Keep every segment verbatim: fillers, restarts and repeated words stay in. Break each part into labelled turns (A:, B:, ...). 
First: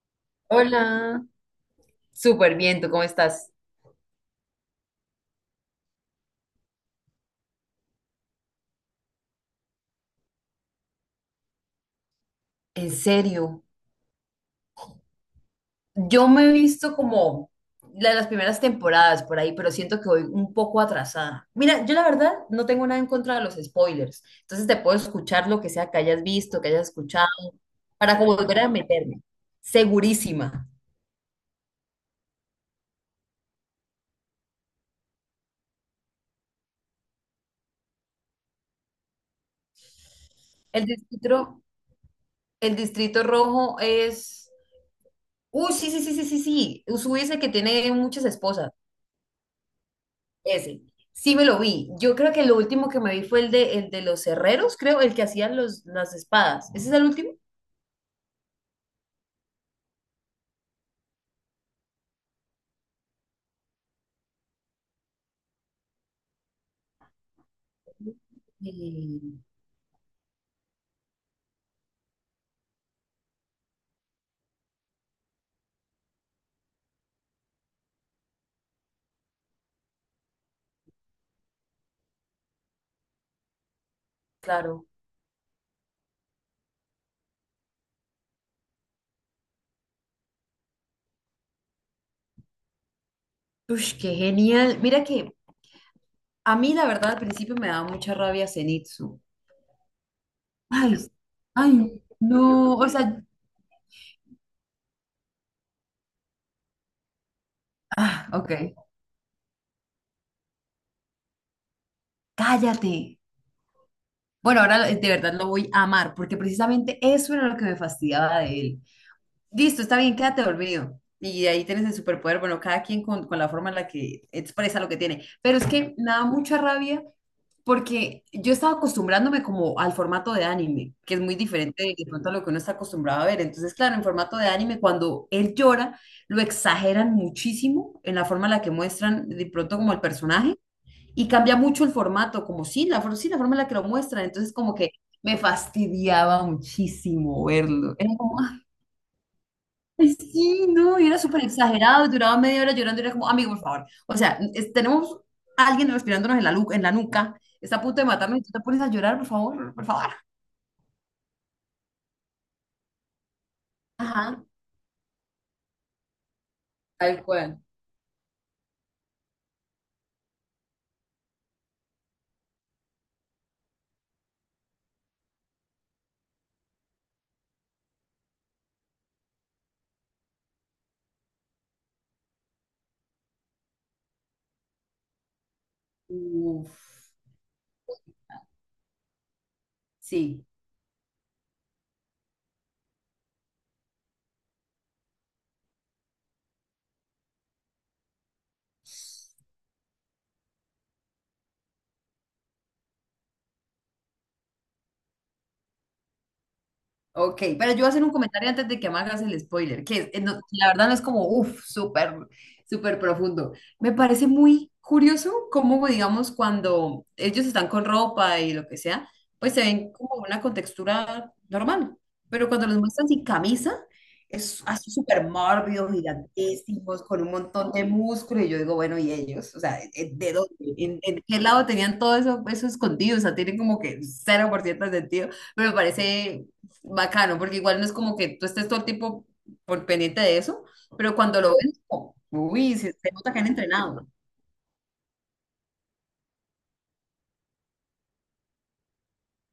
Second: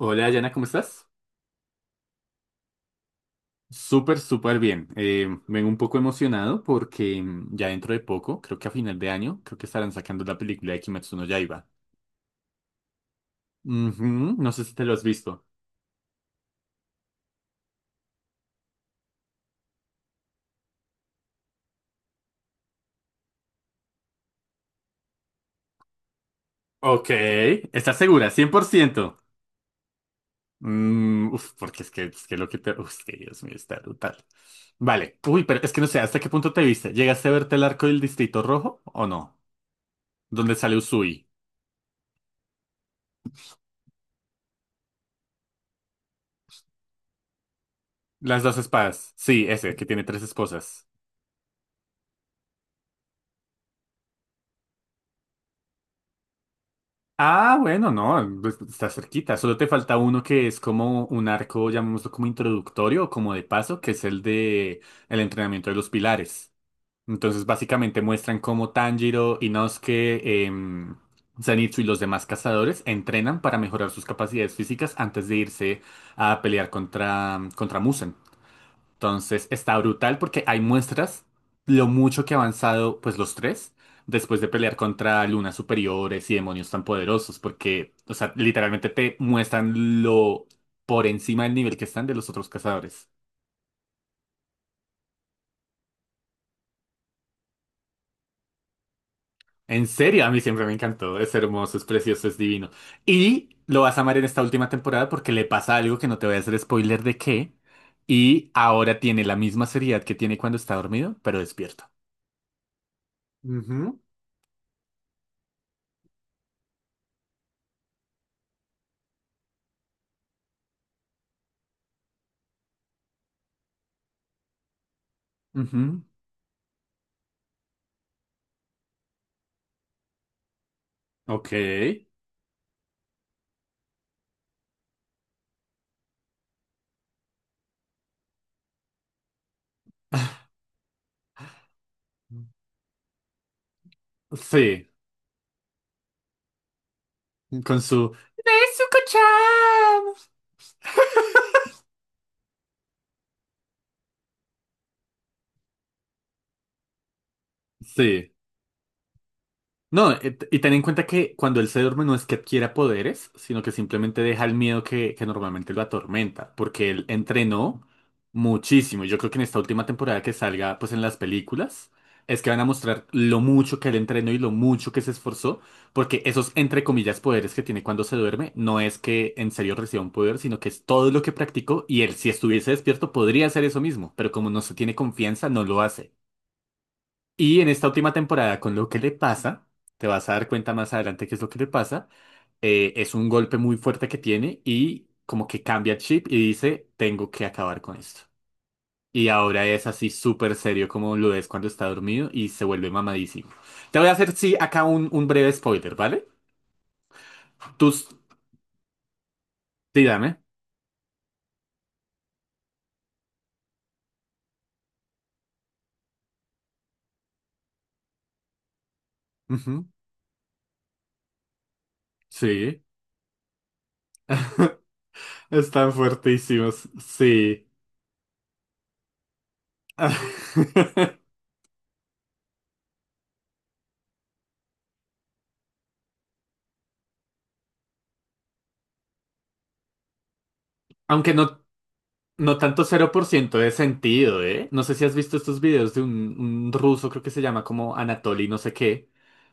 A: Hola, Yana, ¿cómo estás?
B: Hola, súper bien, ¿tú cómo estás?
A: Súper, súper bien. Eh, vengo un poco emocionado porque mm, ya dentro de poco, creo que a final de año, creo que estarán sacando la película de Kimetsu no Yaiba.
B: ¿En serio?
A: Ujú, no sé si te lo has visto.
B: Yo me he visto como la de las primeras temporadas por ahí, pero siento que voy un poco atrasada. Mira, yo la verdad no tengo nada en contra de los spoilers, entonces te puedo escuchar lo que sea que hayas visto, que hayas
A: Ok,
B: escuchado,
A: ¿estás
B: para
A: segura?
B: como volver a
A: cien por ciento.
B: meterme. Segurísima.
A: Mm, uf, porque es que, es que lo que te... Uf, es que Dios mío, está brutal. Vale. Uy, pero es que no sé, ¿hasta qué punto te viste? ¿Llegaste a verte el arco del Distrito Rojo o no? ¿Dónde sale
B: El
A: Usui?
B: distrito, el distrito rojo es... Uy, sí, sí, sí, sí, sí, sí. Usui es el que tiene muchas
A: Las dos
B: esposas.
A: espadas. Sí, ese, que tiene tres
B: Ese.
A: esposas.
B: Sí me lo vi. Yo creo que lo último que me vi fue el de, el de los herreros, creo, el que hacían los, las espadas. ¿Ese es el último?
A: Ah, bueno, no, pues, está cerquita. Solo te falta uno que es como un arco, llamémoslo como introductorio o como de paso, que es el de el entrenamiento de los pilares. Entonces, básicamente muestran cómo Tanjiro,
B: Y,
A: Inosuke, em, Zenitsu y los demás cazadores entrenan para mejorar sus capacidades físicas antes de irse a pelear contra, contra Musen. Entonces está brutal porque hay muestras lo mucho que ha avanzado pues los tres después de pelear
B: claro.
A: contra lunas superiores y demonios tan poderosos porque, o sea, literalmente te muestran lo por encima del nivel que están de los otros cazadores.
B: Ush, qué genial. Mira que a mí la verdad al principio me daba mucha rabia Zenitsu.
A: En serio, a mí siempre me
B: Ay,
A: encantó, es hermoso, es
B: ay,
A: precioso, es divino.
B: no. O sea,
A: Y lo vas a amar en esta última temporada porque le pasa algo que no te voy a hacer spoiler de qué
B: ah,
A: y
B: ok.
A: ahora tiene la misma seriedad que tiene cuando está dormido, pero despierto.
B: Cállate.
A: Ujú.
B: Bueno, ahora de verdad lo voy a amar, porque precisamente eso era lo que me fastidiaba de él. Listo, está bien, quédate dormido. Y ahí tienes el superpoder, bueno, cada quien con, con la forma en la que expresa lo que tiene. Pero es que
A: Ujú.
B: me da mucha rabia porque yo estaba acostumbrándome como al formato de anime, que es muy
A: Ok.
B: diferente de pronto a lo que uno está acostumbrado a ver. Entonces, claro, en formato de anime, cuando él llora, lo exageran muchísimo en la forma en la que muestran de pronto como el personaje y cambia mucho el formato, como sí, la, for- sí, la forma en la que lo muestran. Entonces, como
A: Sí,
B: que me fastidiaba muchísimo
A: con
B: verlo. Era
A: su...
B: como,
A: ¡Es un
B: ay, sí, no, y era súper exagerado, y duraba media hora llorando, y era como, amigo, por favor. O sea, es- tenemos a alguien respirándonos en la, lu- en la nuca, está a punto de
A: Sí.
B: matarnos, y tú te pones a llorar, por favor, por favor.
A: No, eh, t- y ten en cuenta que cuando él se duerme no es que adquiera poderes, sino que simplemente deja
B: Ajá,
A: el miedo que, que normalmente lo atormenta, porque él
B: tal cual.
A: entrenó muchísimo. Yo creo que en esta última temporada que salga, pues en las películas, es que van a mostrar lo mucho que él entrenó y lo mucho que se esforzó, porque esos, entre comillas, poderes que tiene cuando se duerme, no es que en serio reciba un poder, sino que es todo lo que practicó y él, si estuviese despierto, podría hacer eso mismo, pero como no se tiene confianza, no lo hace.
B: Uf,
A: Y en esta última temporada, con lo que le pasa, te vas a
B: sí.
A: dar cuenta más adelante qué es lo que le pasa, eh, es un golpe muy fuerte que tiene y como que cambia el chip y dice, tengo que acabar con esto. Y ahora es así súper serio como lo es cuando está dormido y se vuelve mamadísimo. Te voy a hacer, sí, acá un, un breve spoiler, ¿vale?
B: Ok, pero yo voy a
A: Tú,
B: hacer un comentario antes de que me hagas el spoiler, que es- eh, no-
A: dígame.
B: la verdad no es como, uff, súper, súper profundo. Me parece muy curioso cómo, digamos, cuando ellos están con ropa y lo que sea, pues se
A: Ujú.
B: ven como una contextura normal, pero cuando los
A: Sí.
B: muestran sin camisa, es así súper mórbidos,
A: Están fuertísimos,
B: gigantísimos, con un
A: sí.
B: montón de músculo, y yo digo, bueno, ¿y ellos? O sea, eh, ¿de dónde? ¿En, en qué lado tenían todo eso, eso escondido? O sea, tienen como que cero por ciento de sentido, pero me parece bacano, porque igual no es como que tú estés todo el tiempo por pendiente de eso, pero
A: Aunque
B: cuando lo
A: no
B: ven como,
A: No
B: uy,
A: tanto
B: se, se
A: cero por
B: nota que han
A: ciento de
B: entrenado.
A: sentido, ¿eh? No sé si has visto estos videos de un, un ruso, creo que se llama como Anatoly, no sé qué,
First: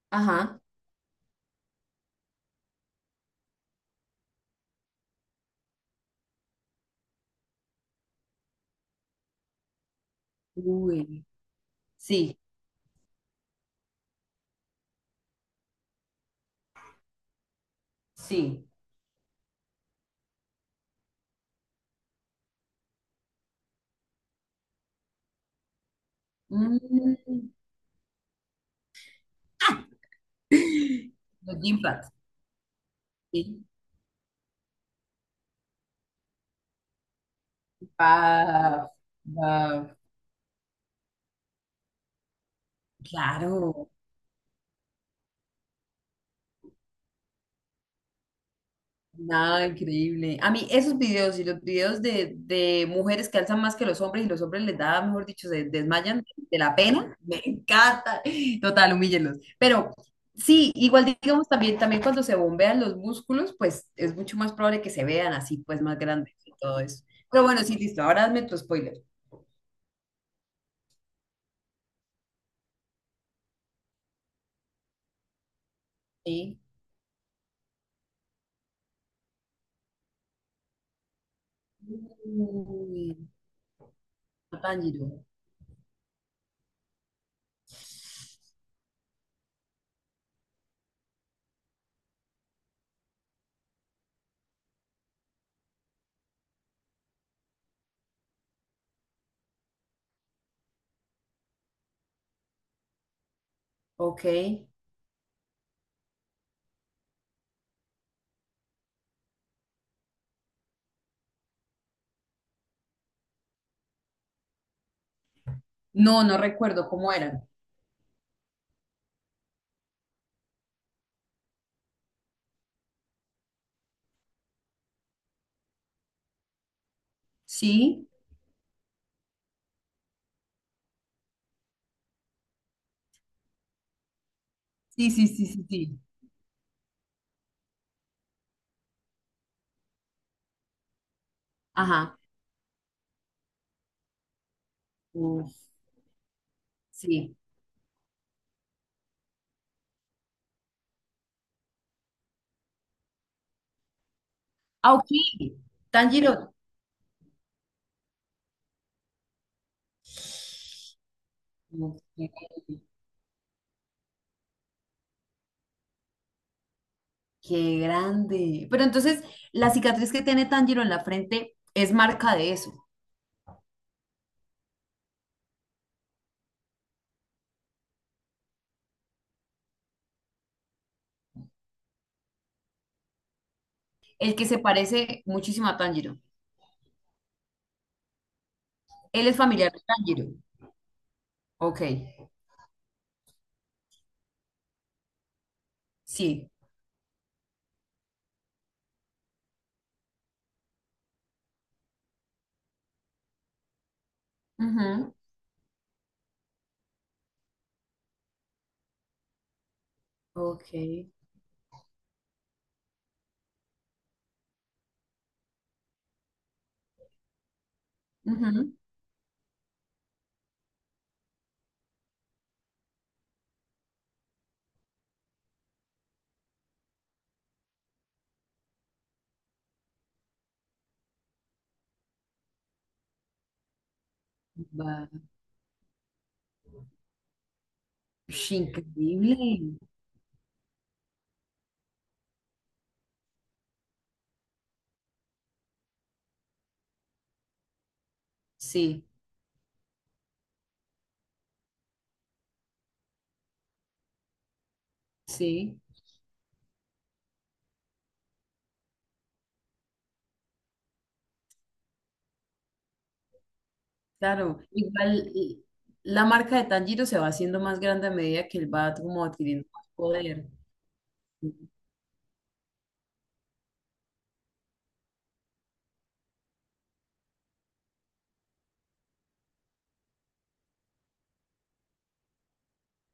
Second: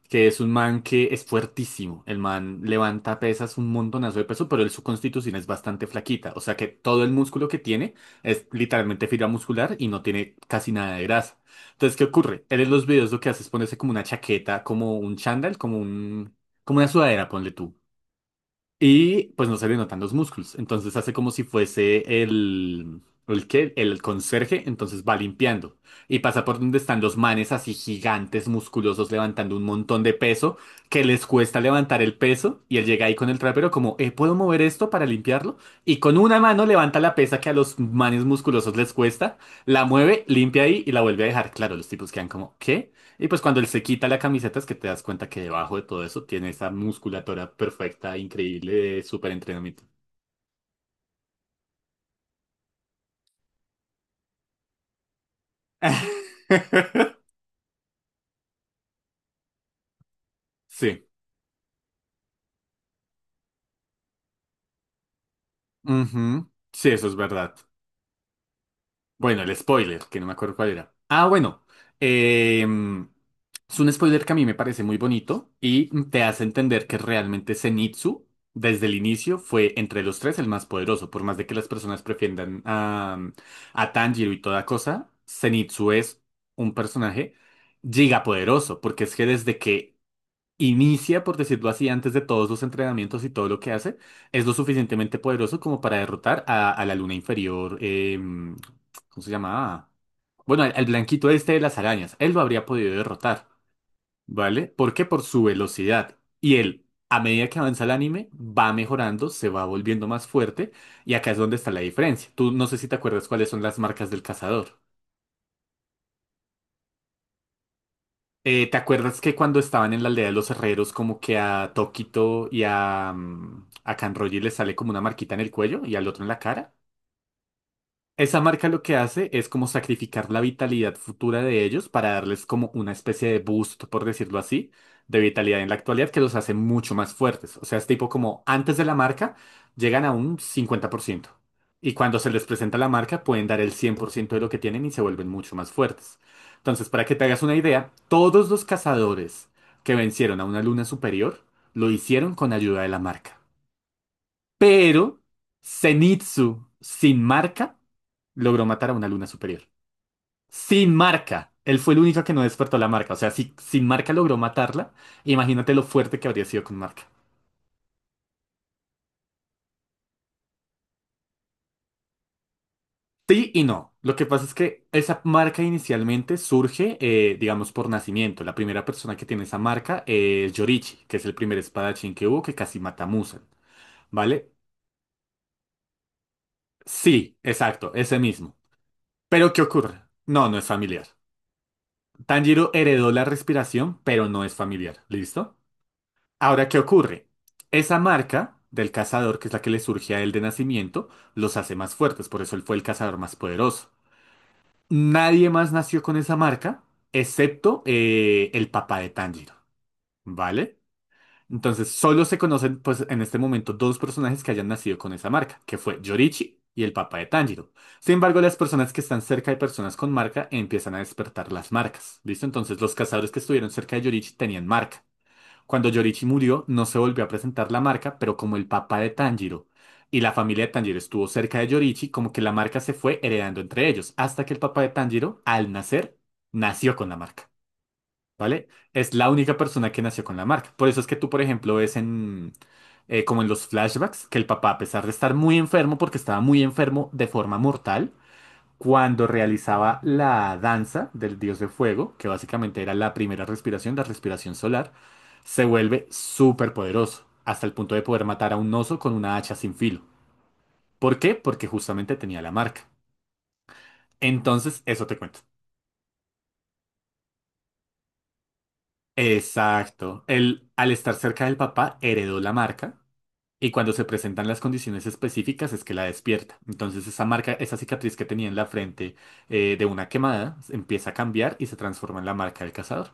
A: que es un
B: Ajá.
A: man que es fuertísimo. El man levanta pesas un montonazo de peso, pero él, su constitución es bastante flaquita. O sea que todo el músculo que tiene es literalmente fibra muscular y no tiene casi nada de
B: Uy,
A: grasa. Entonces, ¿qué
B: sí,
A: ocurre? Él en los videos lo que hace es ponerse como una chaqueta, como un chándal, como un, como una sudadera, ponle tú.
B: sí.
A: Y pues no se le notan los músculos. Entonces hace como si fuese el... ¿El qué? El conserje. Entonces va limpiando. Y pasa por donde están los
B: Mm,
A: manes así gigantes, musculosos, levantando un montón de peso, que les cuesta
B: los gym
A: levantar
B: pads,
A: el peso. Y él llega ahí con el
B: sí.
A: trapero como, eh, ¿puedo mover esto para limpiarlo? Y con una mano levanta la pesa que a los manes musculosos
B: Paf,
A: les cuesta, la
B: paf,
A: mueve, limpia ahí y la vuelve a dejar. Claro, los tipos quedan como, ¿qué? Y pues cuando él se
B: claro.
A: quita la camiseta es que te das cuenta que debajo de todo eso tiene esa musculatura perfecta, increíble, de súper
B: Nada,
A: entrenamiento.
B: increíble. A mí esos videos y los videos de, de mujeres que alzan más que los hombres y los hombres les da, mejor dicho, se desmayan de la pena, me encanta. Total, humíllenlos. Pero sí, igual
A: Sí.
B: digamos también, también cuando se bombean los músculos, pues es mucho más probable que se vean así, pues más grandes
A: Ujú.
B: y todo
A: Sí,
B: eso.
A: eso es
B: Pero
A: verdad.
B: bueno, sí, listo, ahora hazme tu spoiler.
A: Bueno, el spoiler, que no me acuerdo cuál era. Ah, bueno. em, es un spoiler que a mí me parece muy bonito y te hace
B: Sí.
A: entender que realmente Zenitsu, desde el inicio, fue entre los tres el más poderoso. Por más de que las personas prefieran
B: Uy,
A: a, a Tanjiro y toda
B: Tanjiro.
A: cosa, Zenitsu es un personaje gigapoderoso, porque es que desde que inicia, por decirlo así, antes de todos los entrenamientos y todo lo que hace, es lo suficientemente poderoso como para derrotar a, a la luna inferior. em, ¿cómo se llamaba? Bueno, al, al blanquito este de las arañas. Él lo habría podido derrotar,
B: Ok.
A: ¿vale? Porque por su velocidad. Y él, a medida que avanza el anime, va mejorando, se va volviendo más fuerte. Y acá es donde está la diferencia. Tú no sé si te acuerdas cuáles son las marcas del cazador.
B: No, no recuerdo cómo eran.
A: Eh, ¿te acuerdas que cuando estaban en la aldea de los herreros, como que a Toquito y a, mm, a Kanroji les sale como una marquita en el cuello y al otro en la cara?
B: Sí,
A: Esa marca lo que hace es como sacrificar la vitalidad futura de ellos para darles como una especie de boost, por decirlo así,
B: sí,
A: de
B: sí, sí,
A: vitalidad
B: sí,
A: en la
B: sí.
A: actualidad que los hace mucho más fuertes. O sea, es tipo como antes de la marca llegan a un cincuenta por ciento. Y cuando
B: Ajá.
A: se les presenta la marca pueden dar el cien por ciento de lo que tienen y se vuelven mucho
B: Uf.
A: más fuertes. Entonces, para que te
B: Sí.
A: hagas una idea, todos los cazadores que vencieron a una luna superior lo hicieron con ayuda de la marca.
B: Ah, ok.
A: Pero
B: Tanjiro.
A: Zenitsu sin marca logró matar a una luna superior. Sin marca. Él fue el único que no
B: Ok.
A: despertó la marca. O sea, si sin marca logró matarla, imagínate lo fuerte que habría sido con marca.
B: Qué grande. Pero entonces, la cicatriz que tiene Tanjiro en la frente es marca de eso.
A: Sí y no. Lo que pasa es que esa marca inicialmente surge, eh, digamos, por nacimiento. La primera persona que tiene esa marca es Yorichi, que es el primer espadachín que hubo que casi mata a Muzan.
B: El que
A: ¿Vale?
B: se parece muchísimo a Tanjiro.
A: Sí, exacto, ese mismo.
B: Él es
A: Pero ¿qué
B: familiar de
A: ocurre?
B: Tanjiro.
A: No, no es familiar.
B: Ok.
A: Tanjiro heredó la respiración, pero no es familiar. ¿Listo?
B: Sí.
A: Ahora, ¿qué ocurre? Esa marca del cazador, que es la que le surge a él de nacimiento, los hace más fuertes, por eso él fue el cazador más poderoso.
B: Ujú.
A: Nadie más nació con esa marca, excepto eh, el papá de Tanjiro,
B: Ok.
A: ¿vale? Entonces, solo se conocen, pues, en este momento dos personajes que hayan nacido con esa marca, que fue Yorichi y el papá de Tanjiro. Sin embargo, las
B: Ujú.
A: personas que están cerca de personas con marca empiezan a despertar las marcas, ¿listo? Entonces, los cazadores que estuvieron cerca de Yorichi tenían marca. Cuando Yorichi murió, no se volvió a presentar la marca, pero como el papá de Tanjiro y la familia de Tanjiro estuvo cerca de Yorichi, como que la marca se fue heredando entre ellos, hasta que el papá de
B: Va.
A: Tanjiro, al nacer, nació con la marca,
B: Ush,
A: ¿vale? Es la única
B: increíble.
A: persona que nació con la marca. Por eso es que tú, por ejemplo, ves en, eh, como en los flashbacks, que el papá, a pesar de estar muy enfermo, porque estaba muy enfermo de forma mortal,
B: Sí,
A: cuando realizaba la danza del dios de fuego, que básicamente era la primera respiración, la respiración solar, se
B: sí.
A: vuelve súper poderoso, hasta el punto de poder matar a un oso con una hacha sin filo. ¿Por qué? Porque justamente tenía la marca.
B: Claro.
A: Entonces, eso te
B: Igual
A: cuento.
B: y- la marca de Tanjiro se va haciendo más grande a medida que él va como adquiriendo más
A: Exacto.
B: poder.
A: Él, al estar cerca del papá, heredó la marca. Y cuando se presentan las condiciones específicas es que la despierta. Entonces esa marca, esa cicatriz que tenía en la frente eh, de una quemada empieza a cambiar y se transforma en la marca del cazador.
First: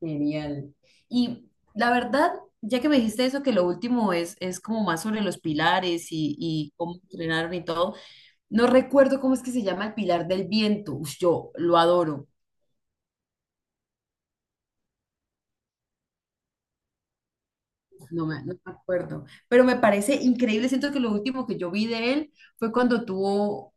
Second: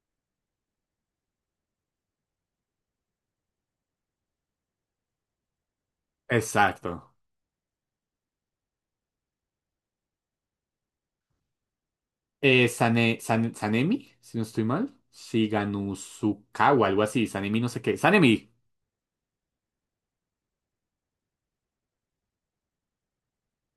B: Genial. Y la verdad, ya que me dijiste eso, que lo último es, es como más sobre los pilares y, y cómo
A: Exacto.
B: entrenaron y todo, no recuerdo cómo es que se llama el pilar del viento. Ush, yo lo adoro,
A: Eh, Sane- San- Sanemi, si no estoy mal. Shiganusuka o algo así. Sanemi no sé qué.
B: no me,
A: Sanemi.
B: no me acuerdo, pero me parece increíble. Siento que lo último que yo vi de él fue cuando tuvo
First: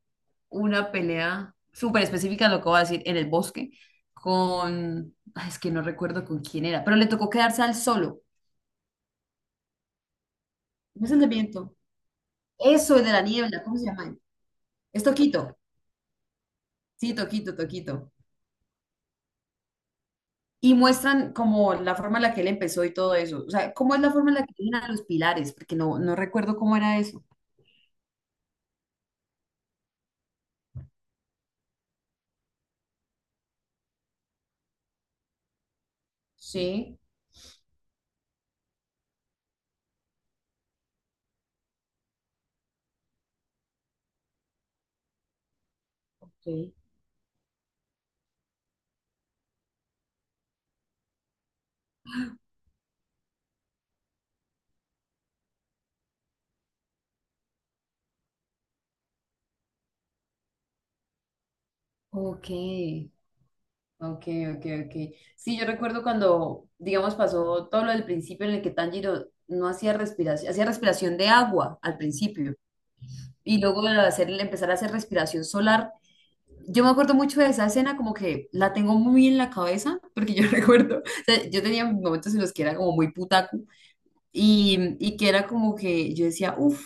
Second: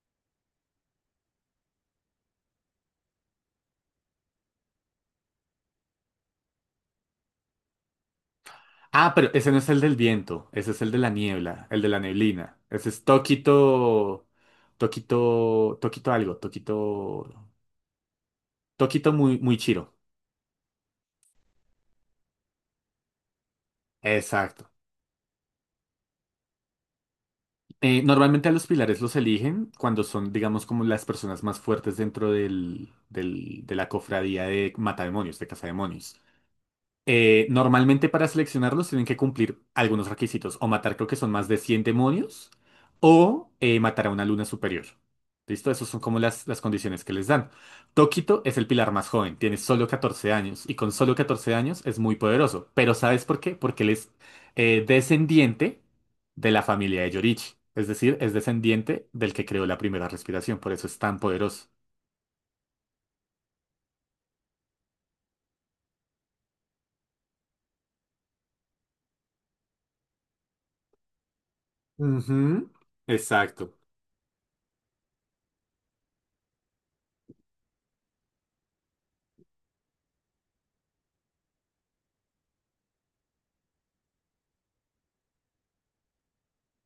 B: una pelea súper específica, lo que voy a decir, en el bosque, con, ay, es que no recuerdo con quién era, pero le tocó quedarse al solo.
A: Ah, pero ese no es el del viento. Ese es el de
B: ¿Cómo
A: la
B: es el del
A: niebla.
B: viento?
A: El de la neblina. Ese
B: Eso,
A: es
B: el de la niebla, ¿cómo se llama?
A: Tokito.
B: Es Toquito,
A: Tokito. Tokito algo.
B: sí,
A: Tokito.
B: Toquito, Toquito.
A: Tokito muy, muy chiro.
B: Y muestran como la forma en la que él empezó y todo eso. O sea, ¿cómo es la forma en la que
A: Exacto.
B: tienen a los pilares? Porque no, no recuerdo cómo era eso.
A: Eh, normalmente a los pilares los eligen cuando son, digamos, como las personas más fuertes dentro del, del- de la cofradía de matademonios, de cazademonios.
B: Sí,
A: Eh, normalmente para seleccionarlos tienen que cumplir algunos requisitos, o matar creo que son más de cien demonios, o eh, matar a una luna superior. ¿Listo? Esas son como las,
B: ok.
A: las condiciones que les dan. Tokito es el pilar más joven, tiene solo catorce años, y con solo catorce años es muy poderoso. Pero ¿sabes por qué? Porque él es eh, descendiente de la familia de Yorichi, es decir, es descendiente del que creó la primera respiración, por eso es tan poderoso.
B: Ok, ok, ok, ok. Sí, yo recuerdo cuando, digamos, pasó todo lo del principio en el que Tanjiro no hacía respiración, hacía respiración de agua al principio.
A: Ujú.
B: Y
A: Exacto.
B: luego de hacer, empezar a hacer respiración solar, yo me acuerdo mucho de esa escena, como que la tengo muy en la cabeza, porque yo recuerdo, o sea, yo tenía momentos en los que era como muy putaku y, y que era como que yo decía, uff,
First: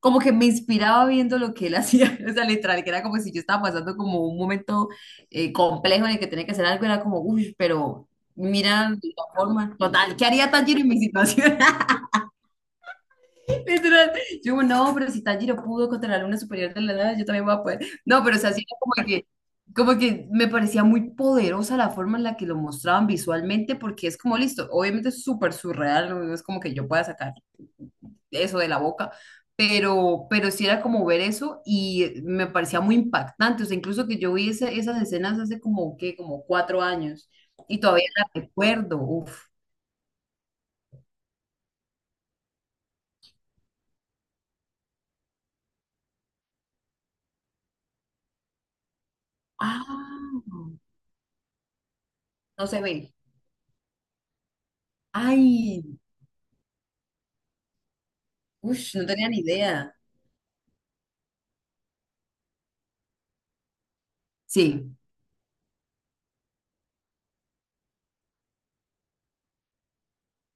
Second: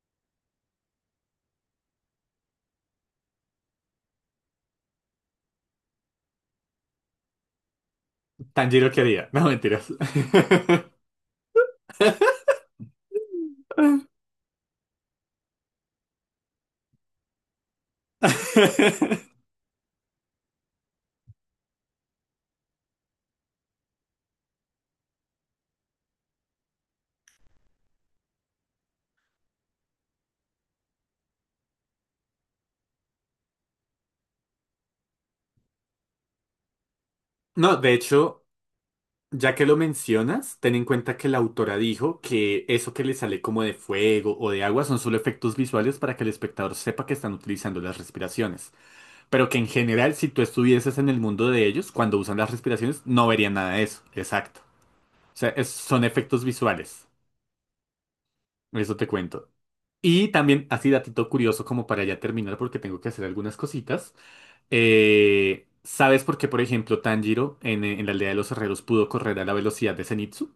B: como que me inspiraba viendo lo que él hacía, o sea, literal, que era como si yo estaba pasando como un momento eh, complejo en el que tenía que hacer algo, era como, uff, pero
A: Tanjiro
B: mira la
A: quería, no
B: forma,
A: mentiras.
B: total, ¿qué haría Tanjiro en mi situación? Literal. Yo, no, pero si Tanjiro pudo contra la luna superior de la nada, yo también voy a poder. No, pero o sea, sí, era como que, como que me parecía muy poderosa la forma en la que lo mostraban visualmente, porque es como listo, obviamente es súper surreal, no No es como que yo pueda sacar eso de la boca, pero, pero sí era como ver eso y me parecía muy impactante, o sea, incluso que yo vi esa- esas escenas hace como, qué, como cuatro años
A: No,
B: y
A: de
B: todavía las
A: hecho,
B: recuerdo, uf.
A: ya que lo mencionas, ten en cuenta que la autora dijo que eso que le sale como de fuego o de agua son solo efectos visuales para que el espectador sepa que están utilizando las respiraciones. Pero que en general, si tú
B: Ah,
A: estuvieses en el mundo de ellos, cuando usan las
B: no se
A: respiraciones,
B: ve.
A: no verían nada de eso. Exacto. O sea, es-
B: Ay,
A: son efectos visuales.
B: ush,
A: Eso te
B: no tenía ni
A: cuento.
B: idea.
A: Y también, así datito curioso como para ya terminar, porque tengo que hacer algunas cositas.
B: Sí,
A: Eh, ¿sabes por qué, por ejemplo, Tanjiro en, eh, en la aldea de los herreros pudo correr a la velocidad de Zenitsu?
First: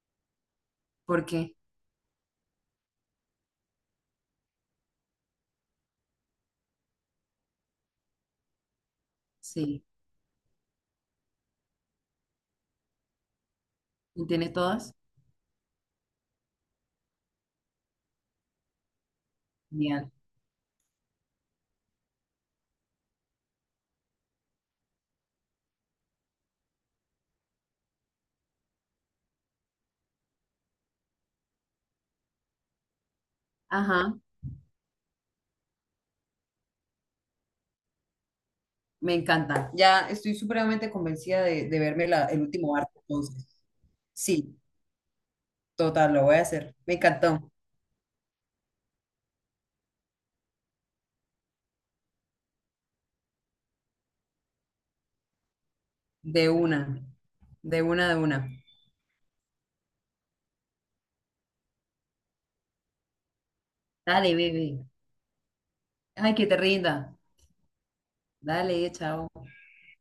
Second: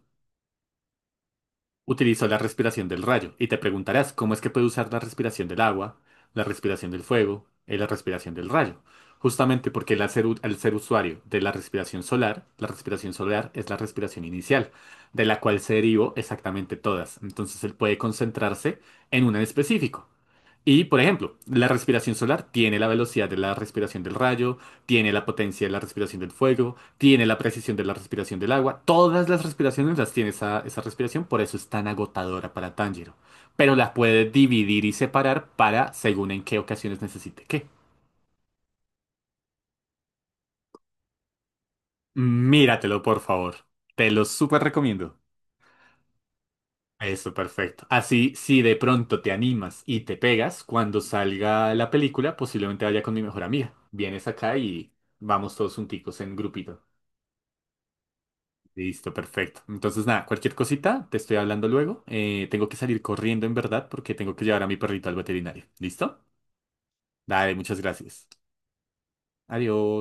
B: porque
A: Utilizó la respiración del rayo. Y te preguntarás, ¿cómo es que puede usar la respiración del agua, la respiración del fuego y la respiración del rayo? Justamente
B: sí.
A: porque él al ser, u- al ser usuario de la respiración solar, la respiración solar es la respiración
B: ¿Y tiene
A: inicial,
B: todas?
A: de la cual se derivó exactamente todas. Entonces él puede concentrarse en una en específico.
B: Genial.
A: Y, por ejemplo, la respiración solar tiene la velocidad de la respiración del rayo, tiene la potencia de la respiración del fuego, tiene la precisión de la respiración del agua. Todas las respiraciones las tiene esa, esa respiración, por eso es tan agotadora para Tanjiro. Pero las
B: Ajá,
A: puede dividir y separar para según en qué ocasiones necesite qué.
B: me encanta. Ya estoy supremamente convencida de, de, verme la- el último arte,
A: Míratelo, por
B: entonces.
A: favor. Te lo
B: Sí,
A: súper recomiendo.
B: total, lo voy a hacer. Me
A: Eso,
B: encantó.
A: perfecto. Así, si de pronto te animas y te pegas, cuando salga la película, posiblemente vaya con mi mejor amiga. Vienes acá y vamos todos junticos en
B: De
A: grupito.
B: una, de una, de una.
A: Listo, perfecto. Entonces, nada, cualquier cosita, te estoy hablando luego. Eh, tengo que salir corriendo en verdad porque tengo
B: Dale,
A: que llevar a mi
B: bebé.
A: perrito al veterinario. ¿Listo?
B: Ay, que te rinda.
A: Dale, muchas gracias.
B: Dale, chao.
A: Adiós.